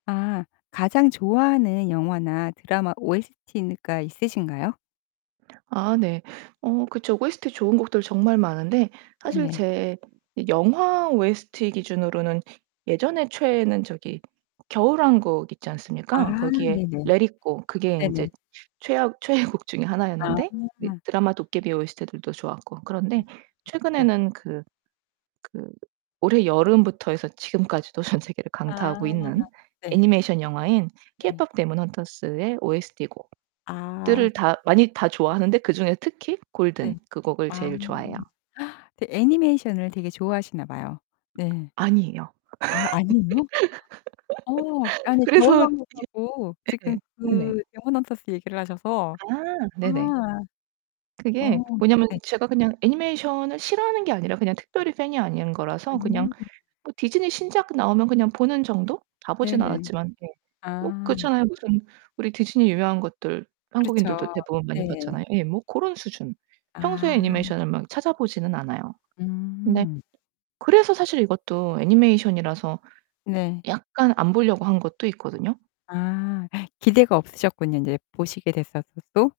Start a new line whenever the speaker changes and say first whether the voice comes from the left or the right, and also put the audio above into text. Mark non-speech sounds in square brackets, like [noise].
left: 아. 가장 좋아하는 영화나 드라마 OST가 있으신가요?
right: 아 네. 어 그쵸. OST 좋은 곡들 정말 많은데 사실
left: 네네.
right: 제 영화 OST 기준으로는 예전에 최애는 저기 겨울왕국 있지 않습니까?
left: 아
right: 거기에
left: 네네.
right: Let It Go 그게
left: 네네.
right: 인제 최악 최애곡 중의
left: 아.
right: 하나였는데 그 드라마 도깨비 OST들도 좋았고. 그런데
left: 음.음 네.
right: 최근에는 그 그 올해 여름부터 해서 지금까지도 전 세계를 강타하고
left: 아.
right: 있는
left: 네.
right: 애니메이션 영화인
left: 네.
right: KPop Demon Hunters의 OST 곡
left: 아.
right: 들을 다 많이 다 좋아하는데 그중에 특히 Golden
left: 네.
right: 그 곡을
left: 아.
right: 제일 좋아해요.
left: [gasps] 그 애니메이션을 되게 좋아하시나 봐요. 네.
right: 아니에요.
left: 아 아니에요? 어
right: [laughs]
left: 아니
right: 그래서 여
left: 겨울왕국하고 지금
right: 예네. 응네.
left: 그 Demon Hunters 얘기를 하셔서
right: 아
left: 아.
right: 네네.
left: 어
right: 그게 뭐냐면
left: 네.
right: 제가 그냥 애니메이션을 싫어하는 게 아니라 그냥 특별히 fan이 아닌 거라서 그냥
left: 음.
right: 뭐 디즈니 신작 나오면 그냥 보는 정도? 다 보진
left: 네네.
right: 않았지만. 네. 뭐
left: 아.
right: 그렇잖아요. 무슨 우리 디즈니 유명한 것들 한국인들도
left: 그렇죠.
right: 대부분 많이
left: 네.
right: 봤잖아요. 예. 뭐 고런 수준. 평소에
left: 아.
right: 애니메이션을 막 찾아 보지는 않아요. 근데
left: 음.
right: 그래서 사실 이것도 애니메이션이라서
left: 네.
right: 약간 안 보려고 한 것도 있거든요.
left: 아 기대가 없으셨군요. 인제 보시게 됐었어도.